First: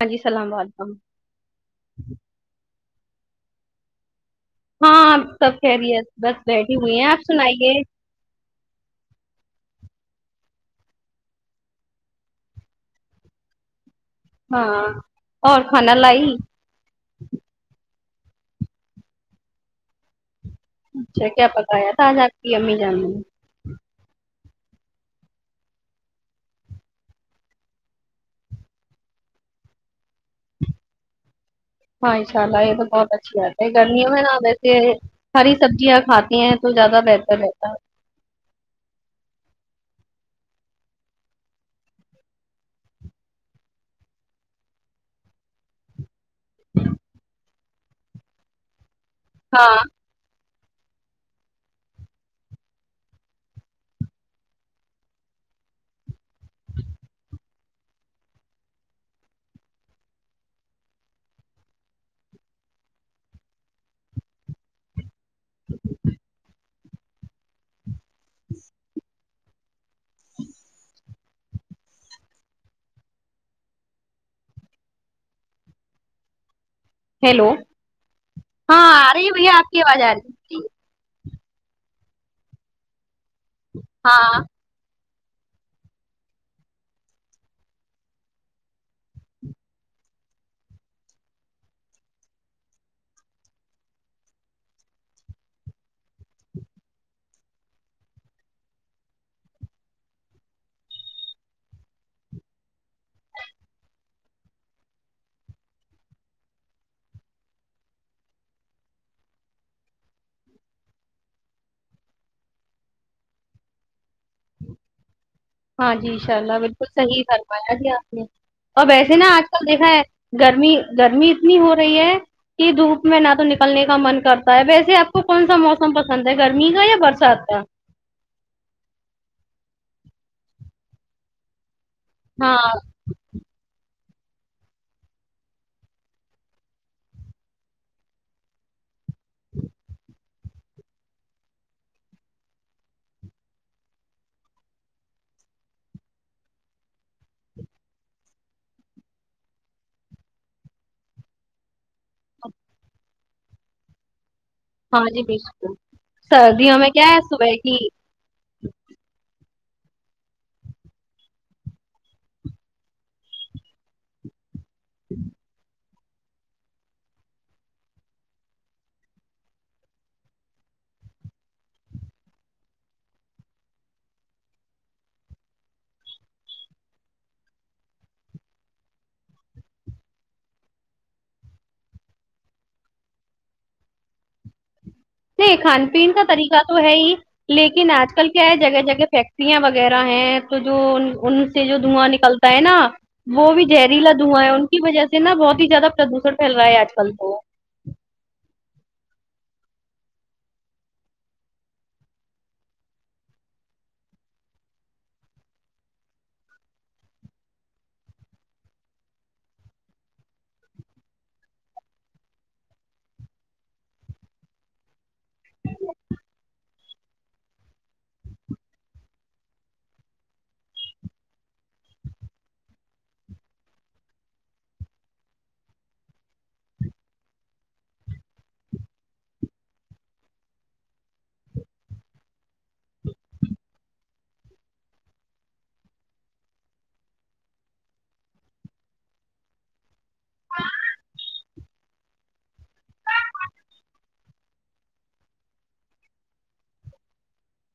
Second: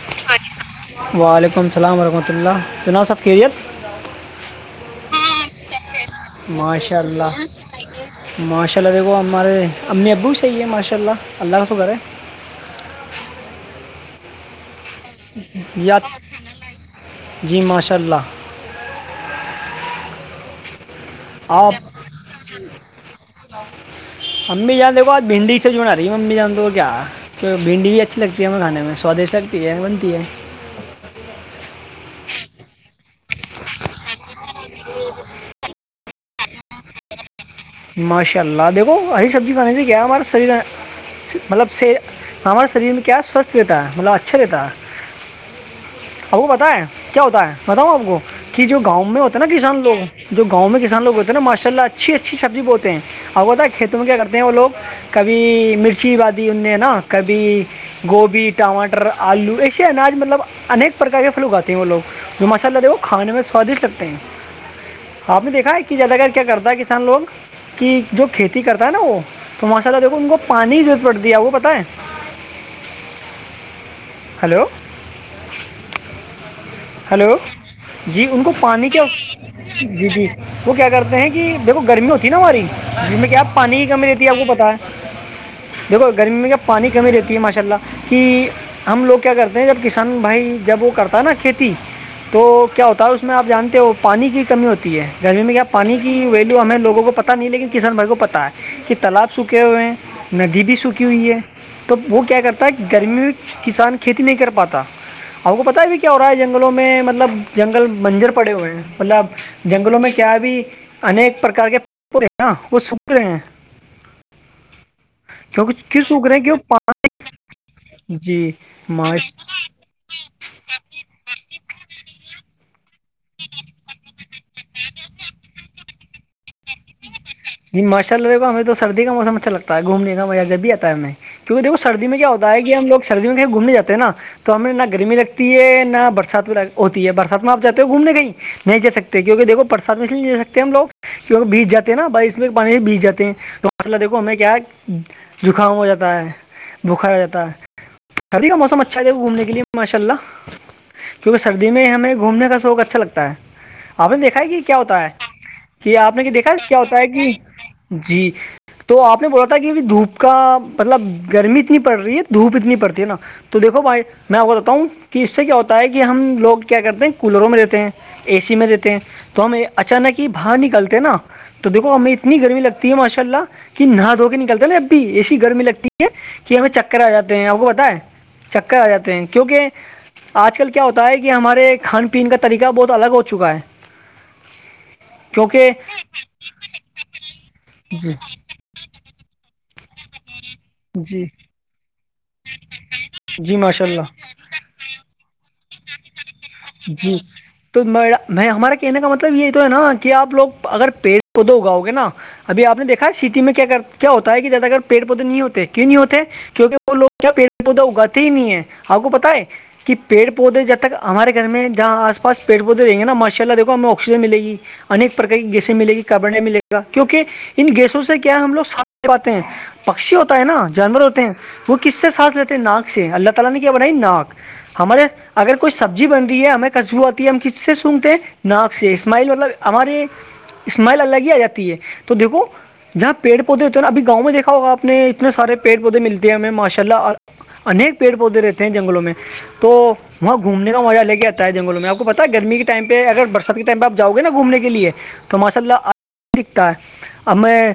ہاں جی السلام علیکم وعلیکم السلام ورحمۃ اللہ ج ن صفخیریت ہاں آپ سب خہری ہے بس بیٹھی ماشاء ہوئی ہیں آپ اللہ سنائیے ماشاء اللہ دیکھو ہمارے امی ابو بھی صی ہیں ماشاء اللہ اللہ کا تو کرے [inaudible] کھانا یاد لائی جی ماشاء اللہ اچھا کیا پتا ی تھا آج آپ کی امی جان میں امی جان د کو آج بھنڈی سے جوڑا رہی ہے امی جان د کیا تو بھنڈی بھی اچھی لگتی ہے ہمیں کھانے میں سواددشٹ لگتی ہے بنتی ہے ہاں ان شاء اللہ یہ تو بہت اچھی رہات ہے گرمیوں میں نہا بیتی ہے ہری سبزیاں کھاتی ہیں تو زیادہ بہتر رہتا ہے ماشاء اللہ دیکو ای سبزی کھانی سے کیا ہمار سری مطلب ہمارے شریر میں کیا سوستھ رہتا ہے مطلب اچھا رہتا ہے اب وہ بتا ہے کیا ہوتا ہے بتاؤ آپ کو کہ جو گاؤں میں ہوتا ہے نا کسان ہاں لوگ جو گاؤں میں کس لوگ ہوتے ہیںا ماشاء اللہ اچھی اچھی سبزی بتے ابگتا ہے کھیتوں میں کیا کرتے وہوگ کبھی مرچی بادی ان نے نا کبھی گوبھی ٹماٹر آلو ایسے اناج مطلب انیک پرکار کے فھل اگاتے ہیں وہ لوگ جو مسالہ تھے وہ کھانے میں سوادشٹ لگتے ہیں آپ نے دیکھا ہے کہ جیاداگر کیا کرتا ہے ک لوگ کی جو کھیتی کرتا ہے نا وہ تو ماشاء اللہ دیکھو ان کو پانی جو بڑتی ہے وہ پت ہے ہیلو ہیلو جی ان کو ہاں پانی کیا آ رہی ہے بھیا آپ کی آواز جی آ جی رہی ہے وہ کیا کرتے ہیں کہ دیکھو گرمی ہوتی ہے نا ہماری جس میں کیا آپ پانی کی کمی رہتی ہاں ہے آپ کو پتا ہے دیکھو گرمی میں کیا پانی کمی رہتی ہے ماشاء اللہ کہ ہم لوگ کیا کرتے ہیں جب کسان بھائی جب وہ کرتا ہے نا کھیتی تو کیا ہوتا ہے اس میں آپ جانتے ہو پانی کی کمی ہوتی ہے گرمی میں کیا پانی کی ویلو ہمیں لوگوں کو پتا نہیں لیکن کسان بھائی کو پتا ہے کہ تالاب سوکھے ہوئے ہیں ندی بھی سوکھی ہوئی ہے توب وہ کیا کرتا ہے گرمی میں کسان کھیتی نہیں کر پاتا آپ کو پتا ہے بھی کیا ہو رہا ہے جنگلوں میں مطلب جنگل منجر پڑے ہوئے ہیں مطلب جنگلوں میں کیا ابھی انیک پرک کے پڑے نا وہ سکھ رہے ہیں کیونکہ ہاں کیوں جی ان سوکھ رہے شاء ہیں اللہ کیوں بالکل صحیح فرمایا ج آپ نے جی اور ویسے نا ماش آج کل دیکھا ہے گرمی گرمی اتنی ہو رہی ہے کہ دھوپ میں نہ تو نکلنے کا من کرتا ہے ویسے آپ کو کون سا موسم پسند ہے گرمی کا یا برسات کا چلےا ہمیں تو سردی کا موسم اچھا لگتا ہے گھومنے کا مزہ جب بھی آتا ہے ہمیں کیکہ دیکو سرد میں کیا ہوتا ہاں ہے کہ ہموگ سردی میں کہ گھومنے جات ہیں نا تو ہمیں نہ گرمی لگتی ہے نہ برسات ہوتی ہے برسات میں آپ جاتے ہو گھومنے کہیں نہیں جا سکتے کیونکہ دیکو پرساد میں سے نہیں لے سکتے ہم لوگ کیہ بیج جے ہیں نا ب اس میں پانی سے بیج جاتے ہیں تو مسئلہ دیکھو ہمیں کیا ہے زکام ہو جاتا ہے بخار ہو جاتا ہے سبھی کا موسم اچھا جائے گا گھومنے کے لیے ماشاء اللہ کیونکہ سردی میں ہمیں گھومنے کا شوق اچھا لگتا ہے آپ نے دیکھا ہے کہ ہاں جی بالکل یہ آپ نے کہ دیکھا سردیوں کیا میں ہوتا ہے کہ صبح کی جی تو آپ نے بولا تھا کہ اب دھوپ کا مطلب گرمی اتنی پڑ رہی ہے دھوپ اتنی پڑتی ہے نا تو دھو بھائی میں آپ کو بتاؤوں کہ اس سے کیا ہوتا ہے کہ ہم لوگ کیا کرتے ہیں کولروں میں رہتے ہیں اے سی میں رہتے ہیں تو ہم اچانک ہی باہر نکلتے نا تو دیکو ہمیں اتنی گرمی لگتی ہے ماشاء اللہ کہ نہا دھو کے نکلتا اب بھی ایسی گرمی لگتی ہے کہ ہمیں چکر آ جاتے ہیں آپ کو بتا ہے چکر آ جاتے ہیں کیونکہ آج کل کیا ہوتا ہے کہ ہمارے کھان پین کا طریقہ بہت الگ ہو چکا ہے نہیں کیونکہ کھان پین کا طریقہ تو ہے ہی لیکن آج جی کل کیا ہے جگہ جگہ فیکٹ یاں وغیرہ ہیں تو جو جی ان سے جو دھواں ن نکلتا ہے نا وہ جی بھی ماشاء اللہ زہریلا دھواں ہے ان کی وجہ سے نا بہت ب زیادہ پردوشن پھیل رہا ہے آج کل جی تو تو ہمارے کہنے کا مطلب یہ تو ہے نا کہ آپ لوگ اگر پیڑ پودے اگاؤ گے نا ابھی آپ نے دیکھا سٹی میں کیا کر کیا ہوتا ہے کہ زیادہ اگر پیڑ پودے نہیں ہوتے کیوں نہیں ہوتے کیونکہ وہ لوگ کیا پیڑ پودا اگاتے ہی نہیں ہے آپ کو پت ہے کہ پیڑ پ پودے جب تک ہمارے گھر میں جہاں آ پاس پی پودے رہیں گے نا ماشء اللہ دیکو ہمیں آکسیجن ملےی انیک پرک کی گیسیں ملے گی کابڑ ملے گا کیونکہ ان گیسوں سے کیا ہم لو ساتے ہیں پاکشی ہوتے ہیں نا وو کسے سچلتے ہیں ناک سے اللہ کو تو کیا بنائ ناک ہمارے اگر کوئی سبزی بن رہی ہے ہمیں خشبو آتی ہے ہم کس سے سنتے ہیں ناک سے اسماعل مطلب ہمارے اسماعل الگ ہی آ جاتی ہے تو دیکھو جہاں پیڑ پودے ہوتے ہیں ن ابھی گاؤں دیکھا ہوگاپ نے اتنے سار پڑ پودے ملتے ہیں ہمیں ماشء ال انیک پیڑ پودے رہتے ہیں جنگلوں میں تو وہاں گھومنے کا مہ لے آتا ہے جنگوں میں آپ کو پتا گمی ٹائم پہ اگر بس ائمہ آپ جؤ گے نا گھومنے لیے تو ماشاء اللہ دکھتا ہے اب ہم میں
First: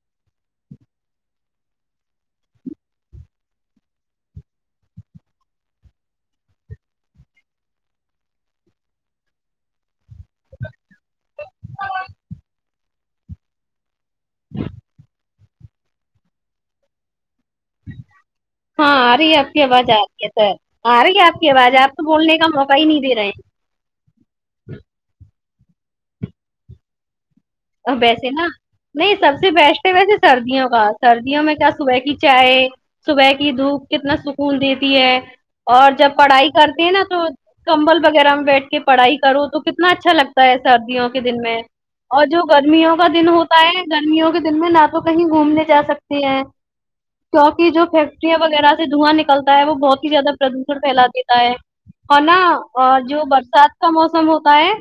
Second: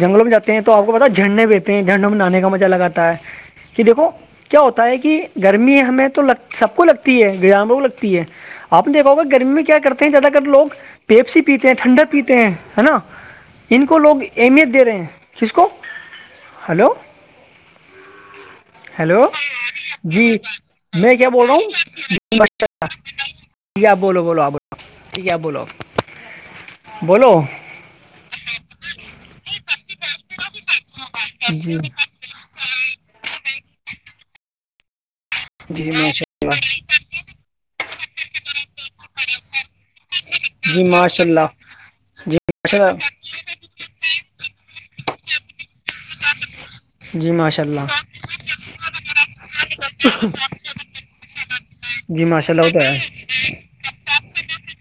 جنگلوں میں جاتے ہیں تو آپ کو پتا جھرنڈے بیتے ہیں جنڈوں میں نہانے کا مزہ لگاتا ہے کہ دیکھو کیا ہوتا ہے کہ گرمی ہمیں تو لگ سب کو لگتی ہے گامب لگتی ہے آپ نے دیکھا ہوگا گرمی میں کیا کرتے ہیں زیادہ تر لوگ پیپسی پیتے ہیں ٹھنڈا پیتے ہیں نا ان کو لوگ اہمیت دے رہے ہیں کس کو ہلو ہاں آ ہیلو رہی ہے آپ کی آواز آ رہی جی ہے سر آ میں رہی ہے کیا آپ بول کی رہا ہوں آواز آپ تو بولنے کا موقع ہی نہیں دے رہے [unintelligible] ٹھیک بولو بولو آپ بو ٹھیک ہے بولو بولو ویسے نا نہیں سب سے بیسٹ ہے ویسے سردیوں کا سردیوں میں جی کیا صبح کی چائے صبح کی دھوپ کتنا سکون دیتی ہے جی اور جب پڑھائی کرتے ہیں نا تو کمبل وغیرہ میں بیٹھ کے پڑھائی کروں تو کتنا اچھا لگتا ہوتا ہے سردیوں کے ماشاء دن اللہ میں اور جی جو ماشاء گرمیوں اللہ کا دن ہوتا ہے گرمیوں کے دن میں نہ تو کہیں گھومنے جا سکتی ہیں جی ماشاء کیوںکہ جو اللہ فیکٹریاں وغیرہ سے دھواں نکلتا ہے وہ بہت ہی زیادہ پردوشن پھیلا دیتا ہے اور جی نا ماشاء اللہ جی ماشاء اللہ وہ اور تو جو برسات کا موسم ہوتا ہے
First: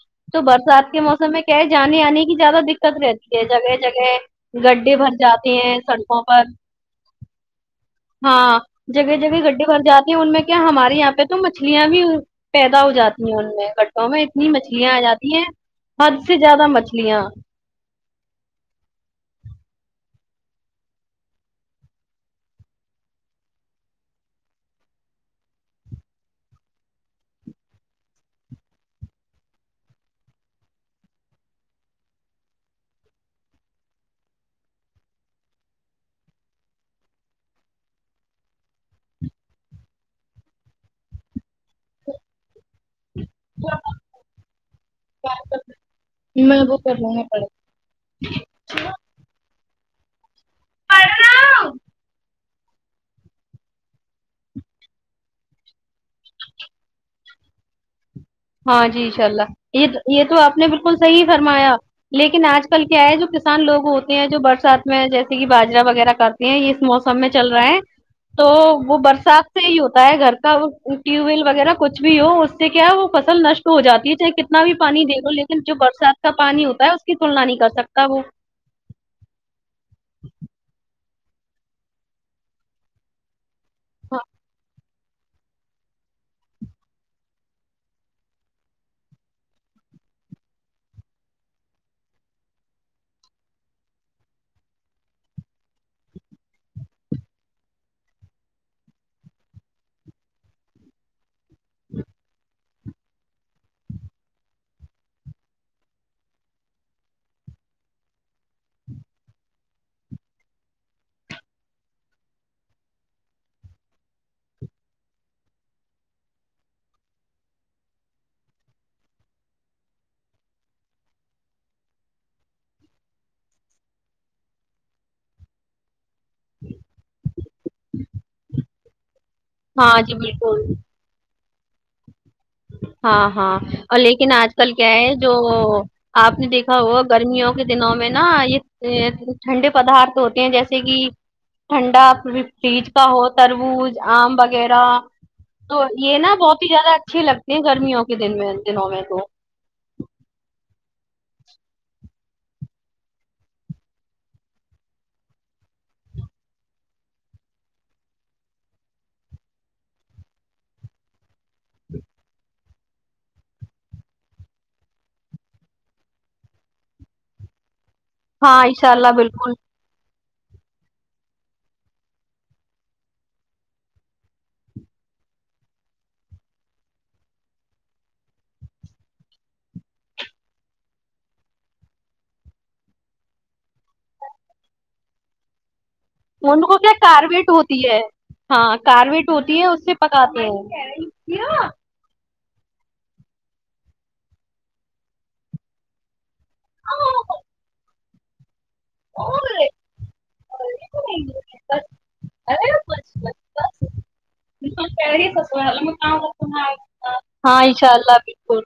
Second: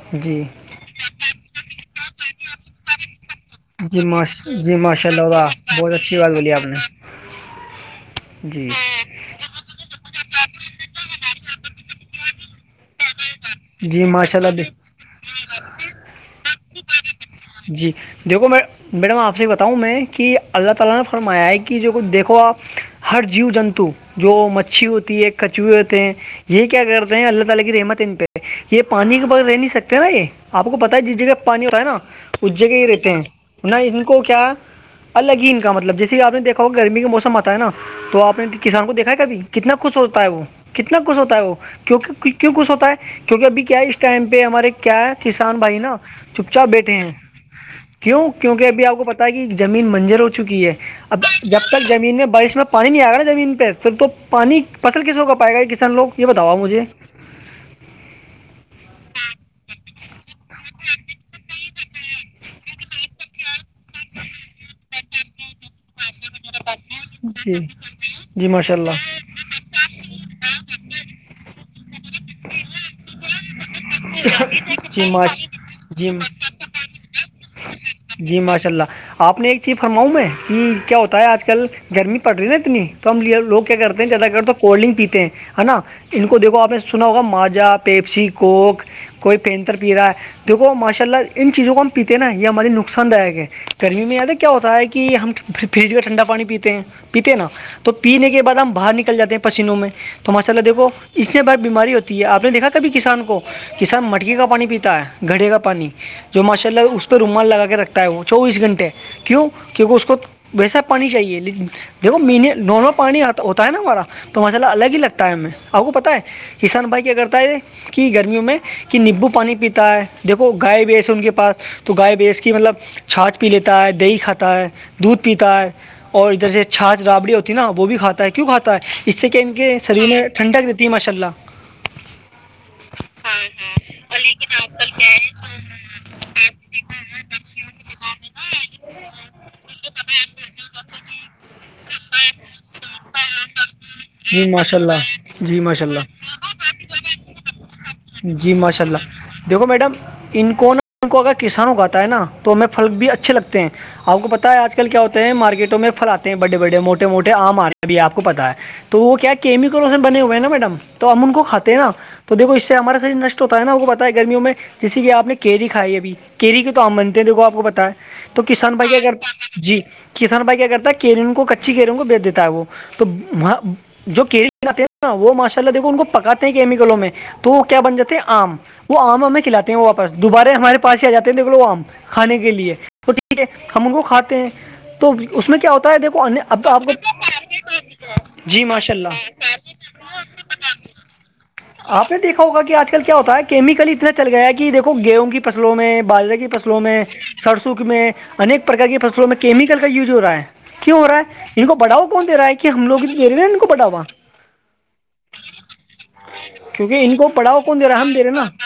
ہے تو جی برسات کے موسم میں کیا ہے جانانی آنے کی زیادہ د دقت رہتی ہے جگہ جی جگہ ماش جی گڈی ماشاء بھر اللہ واہ جاتی ہے بہت اچھی سڑکوں بات پر بولی آپ نے ہاں جی جگہ جگہ گڈی بھر جاتی ان میں کیا ہمارے یہاں پہ تو مچھلیاں بھی پیدا ہو جاتی جی کا میں ماشاء اتنی اللہ مچھلیاں آ جاتی ہیں حد سے زیادہ مچھلیاں جی دیکھو میں میڈم آپ سے بتاؤں میں کہ اللہ تعا لا نے فرمایا ہے کہ جو کچھ دیکھو آپ ہر جیو جنتو جو مچھی ہوتی ہے کچوے ہوتے ہیں یہ کیا کرتے ہیں اللہ تعالی کی رحمت ان پہ یہ پانی کے ب رہ نہیں سکتے نا یہ آپ کو پتا ہے جس جگہ پانی ہو رہتاا ہے نا اس جگہ ہی رہتے ہیں نہ ان کو کیا الگ ہی ان کا مطلب جیسے آپ نے دیکا ہو گرمی کا موسم آتا ہے نا تو آپ نے کسان کو دیکھا ہے کبھی کتنا خوش ہوتا ہے وہ کتنا کھ ہوتا ہے وہ کی کیوں کچھ ہوتا ہے کیونکہ ابھی کیا اس ٹائم پہ ہمارے کیا کسان بھائی نا چپ میں چاپ وہ بیٹھے کر ہیں لینا پڑے کیوں کیونکہ ابھی آپ کو پتا ہے کہ زمین منجر ہو چکی ہے اب جب تک زمین میں بارش میں پانی نہیں آئے گا نا زمین پہ سر تو پانی فصل کس ہو کا پائے گا کان لوگ یہ بتاؤا مجھے ہاں جی ان شاء اللہ یہ یہ تو آپ نے بالکل صحیح فرمایا لیکن آج کل کیا ہے جو کسان لوگ ہوتے ہیں جو برسات میں جیسے کہ باجرا وغیرہ کا کرتی ہیں اس موسم میں چل جی رہا ہے تو جی ماشاء وہ اللہ برسات [unintelligible] سے ہی ہوتا ہے گھر کا ٹیوب ویل وغیرہ کچھ بھی ہو اس سے کیا وہ فصل نش [unintelligible] ہو جاتی ہے چاہے کتنا بھی پانی جی دے لو ماش لیکن جو جی برسات کا پانی ہوتا ہے اس کی تلنا نہیں کر سکتا وہ جی ماشاء اللہ آپ نے ایک فرماؤں میں کہ کیا ہوتا ہے آج کل گرمی پڑ رہی نا اتنی تو ہم لے لوگ کیا کرتے ہیں زیادہگر تو کولڈ ڈرنک پیتے ہیں ہے نا ان کو دیکھو آپ نے سنا ہوگا ماجا پیپسی کوک ئی پینتر پی رہا ہے دیکھو ماشاء اللہ ان چیزوں کو ہم پیتے نا یہ ہماری نک نقصان داک ہے گرمی میں یاد کیا ہوتا ہے کہ ہم فریج میں ٹھنڈا پانی پیتے ہیں پیتے نا تو پینے کے بعد ہم باہر نکل جاتے ہیں پسینوں میں تو ماشاء اللہ دیکھو اس سے بار بیماری ہوتی ہے آپ نے دیکھا کبھی کسان کو کہ س مٹکی کا پانی پیتا ہے گھڑے کا پانی جو ماشاء اللہ اس پہ رومال لگا کے رکھ تا ہے وہ چوبیس گھنٹے کیوں کیونکہ اس کو ویسا پانی چاہیے لیکن دیکھو نارمل پانی ہوتا ہے نا ہمارا تو مسئلہ الگ ہی لگتا ہے ہم آپ کو پت ہے کسان بھائی کیا کرتا ہے کہ گرمیوں میں کہ نیمبو پانی پیتا ہے دیکھو گائے بیس ہے ان کے پاس تو گائے بیس کی مطلب چھاات پی لیتا ہے دہی کھاتا ہے دودھ پیتا ہے اور ادھر سے چھاھ رابڑی ہوتی ہے نا وہ بھی کھاتا ہے کیوں کھاتا ہے اس سے کہ ان کے ہاں شریر جی میں بالکل ٹھنڈک رہتی ہے ماشاء اللہ ہاں ہاں اور لیکن آج کل کیا ہے جو آپ نے دیکھا ہو گرمیوں کے دنوں میں نا یہ ٹھنڈے پدارت ہوتے ہیں جیسے کہ ٹھنڈا فریج کا ہو تربوز آم جی ماشاء وغیرہ اللہ جی تو ماشاء اللہ یہ نا بہت ہی زیادہ اچھے لگتے ہیں گرمیوں کے دن جی میں ماشاء دنوں میں تو اللہ دیکھو میڈم ان کون کو اگر کسان اگاتا ہے نا تو ہمیں پھل بھی اچھے لگتے ہیں آپ کو پتا ہے آج کل کیا ہوتے ہیں مارکیٹوں میں پھلاتتے ہیں بڈے بڑڈے موٹے موٹے آم آتے بھی آپ کو پتا ہے تو وہ کیا کیمیکل بنے ہوئے ہیں نا میڈم تو ہم ان کو کھے ہیں نا تو دیکو اس سے ہمارا شریر نشٹ ہوتا ہے نا وہ کو بتتا ہے گرمیوں میں جیس کہ آپ نے کیری کھائی ابھی کیری کے تو آ منتے ہیں دیکھو آپ کو پتا ہے تو ہاں کسان انشاء بھیا اللہ بالکل کرتا جی کسان بھائی کیا کرتا ہے کیریوں کو کچی کیروں کو بیچ دیتا ہے وہ تو جو کیری بناتے ہیں نا وہ ماشاء اللہ دیکھو ان کو پکاتے ہیں کیمیکلوں میں تو کیا بن جاتے ہیں آم وہ آم ہمیں کھلاتے ہیں واپس دوبارہ ہمارے پاس ہی آ جاتے ہیں دیکھ لو آم کھانے کے لیے تو ٹھیک ہے ہم ان کو کھاتے ہیں تو اس میں کیا ہوتا ہے دیکھو ان اب کو آپ کیا کارویٹ ہوتی ہے جی ہاں ماشاء اللہ کارویٹ ہوتی ہے اس سے پکاتے ہیں کیا آپ نے دیکھا ہوگا کہ آج کل کیا ہوتا ہے کیمیکل اتنا چل گیا ہے کہ دیکھو گیہوں کی فصلوں میں باجرے کی فصلوں میں سرسوںک میں انیک پرک کی فصلوں میں کیمیکل کا یوز ہو رہا ہے کی ہو رہا ہے ان کو بڑاؤو کون د رہا ہے کہ ہم لوگ دے رہے نا ان کو بڑاوا ہاں کہ ہی سسوا کیونکہ ان کو پڑھاؤ کون دے رہا ہے ہم اللہ دے رہے نا بالکل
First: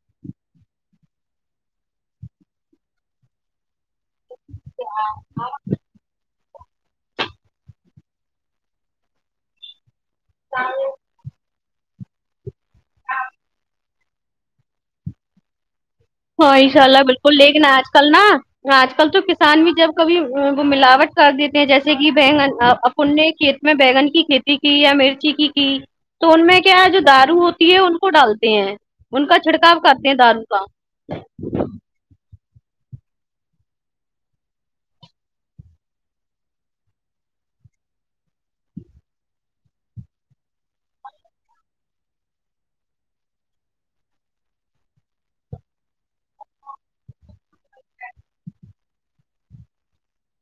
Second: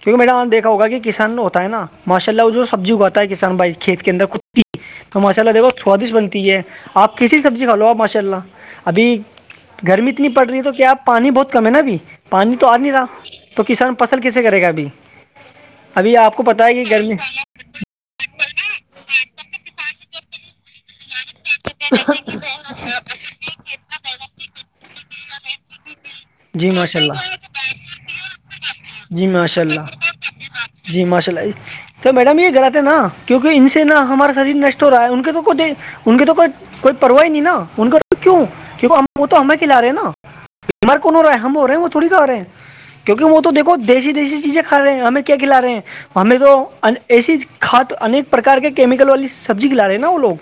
کیونکہ میڈم آاں دیکھا ہوگا کہ کسان ہوتا ہے نا ماشاء اللہ وہ جو سبزی اگاتا ہے کسان بھائی کھیت کے اندر کتی تو ماشاء اللہ دیکھو سوادشٹ بنتی ہے آپ کسی سبزی کھا لو آ ماشاء اللہ ابھی گرمی اتنی پڑ رہی تو کیا آپ ہے نا ابھی پانی تو آ نہیں رہا تو کسان فصل کیسے کرے گا ابھی ابھی آپ کو ہاں پتہ ان ہے شاء کہ اللہ گرمی بالکل لیکن آج کل نا آج کل تو کسان بھی جب کبھی وہ ملاوٹ کر دیتے ہیں جیسے کہ بگن اپنے کھیت میں بیگن کی کھیتی کی یا مرچی کی کی تو ان میں جی کیا ہے جو ماشاء دارو ہوتی ہے اللہ ان کو ڈالتے ہیں ان جی کا ماشاء چھڑکاؤ اللہ کرتے ہیں دارو کا جی ماشاء اللہی تو میڈم یہ گلاات نا کیونکہ ان سے نہا ہمارا شریر نشٹ ہو رہا ہے ان کے تو کو ان کی تو کوئی کوئی پرواہ ہی نہیں نا ان کا کیوں کیکہ ہم وہ تو ہمیں کھلا رہے ہیں نا بیمار کون ہو رہا ہے ہم ہو رہے ہیں وہ تھوڑیا ہو رہے ہیں کیونک وہ تو دیکھو دیسی دیسی چیزیں کھاے ہیں ہمیں کیا کھلا رہے ہیں ہمیں تو ایسی کھاد انیک پرار کے کیمیکل والی سبزی کلا رہے ہیں نا وہ لوگ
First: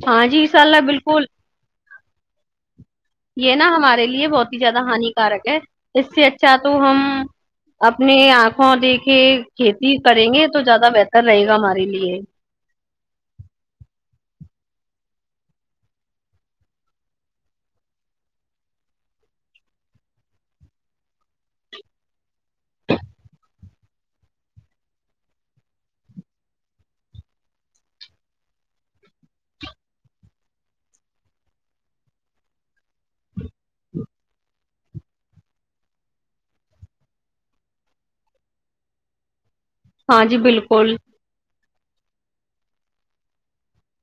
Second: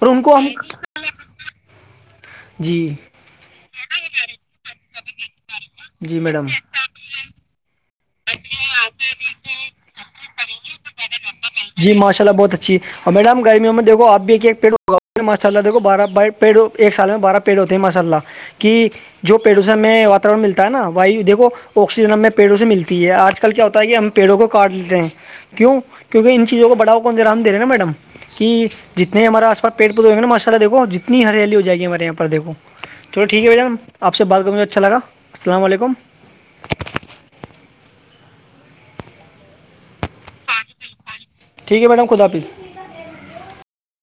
اور ان ہاں کو جی ہم ساللہ بالکل جی یہ نا ہمارے لیے بہت ہی زیادہ ہانیکارک ہے اس جی سے میڈم اچھا تو ہم اپنے آنکھوں دیکھے کھیتی کریں گے تو زیادہ بہتر رہے گا ہمارے جی لیے ماشاء اللہ بہت اور میڈم گرمی میں دیکھ آ ا بھی ایک پیڑ ہوگا ماشاء اللہ دیکو بارہ ب پیڑوں ایک سال میں بارہ پیڑ ہوتے ماشاءاللہ کہ جو پیڑوں سے ہمیں واورن ملتا ہے نا وایو دیکو آکسیجن ہمیں پیڑوں سے ملتا تی ہے آج کل کیا ہوتا ہے کہ ہم پیڑوں کو کاٹ لیتے ہیں کیوں کیونکہ ان چیزوں کو بڑھاؤ کون دے رہے نا میڈم کہ جتنے ہمارے آس پاس پیڑ پودے ہو گ نا ماشا اللہ دیکھو جتنی ہریالی ہو جائے گی ہمارے یہاں پر دیکو چلو ٹھیک ہے بھ جان آپ سے بات کروں مجھے اچھا لگا السلام علیکم ہاں جی بالکل کل ٹھیک ہے میڈم خدا حافظ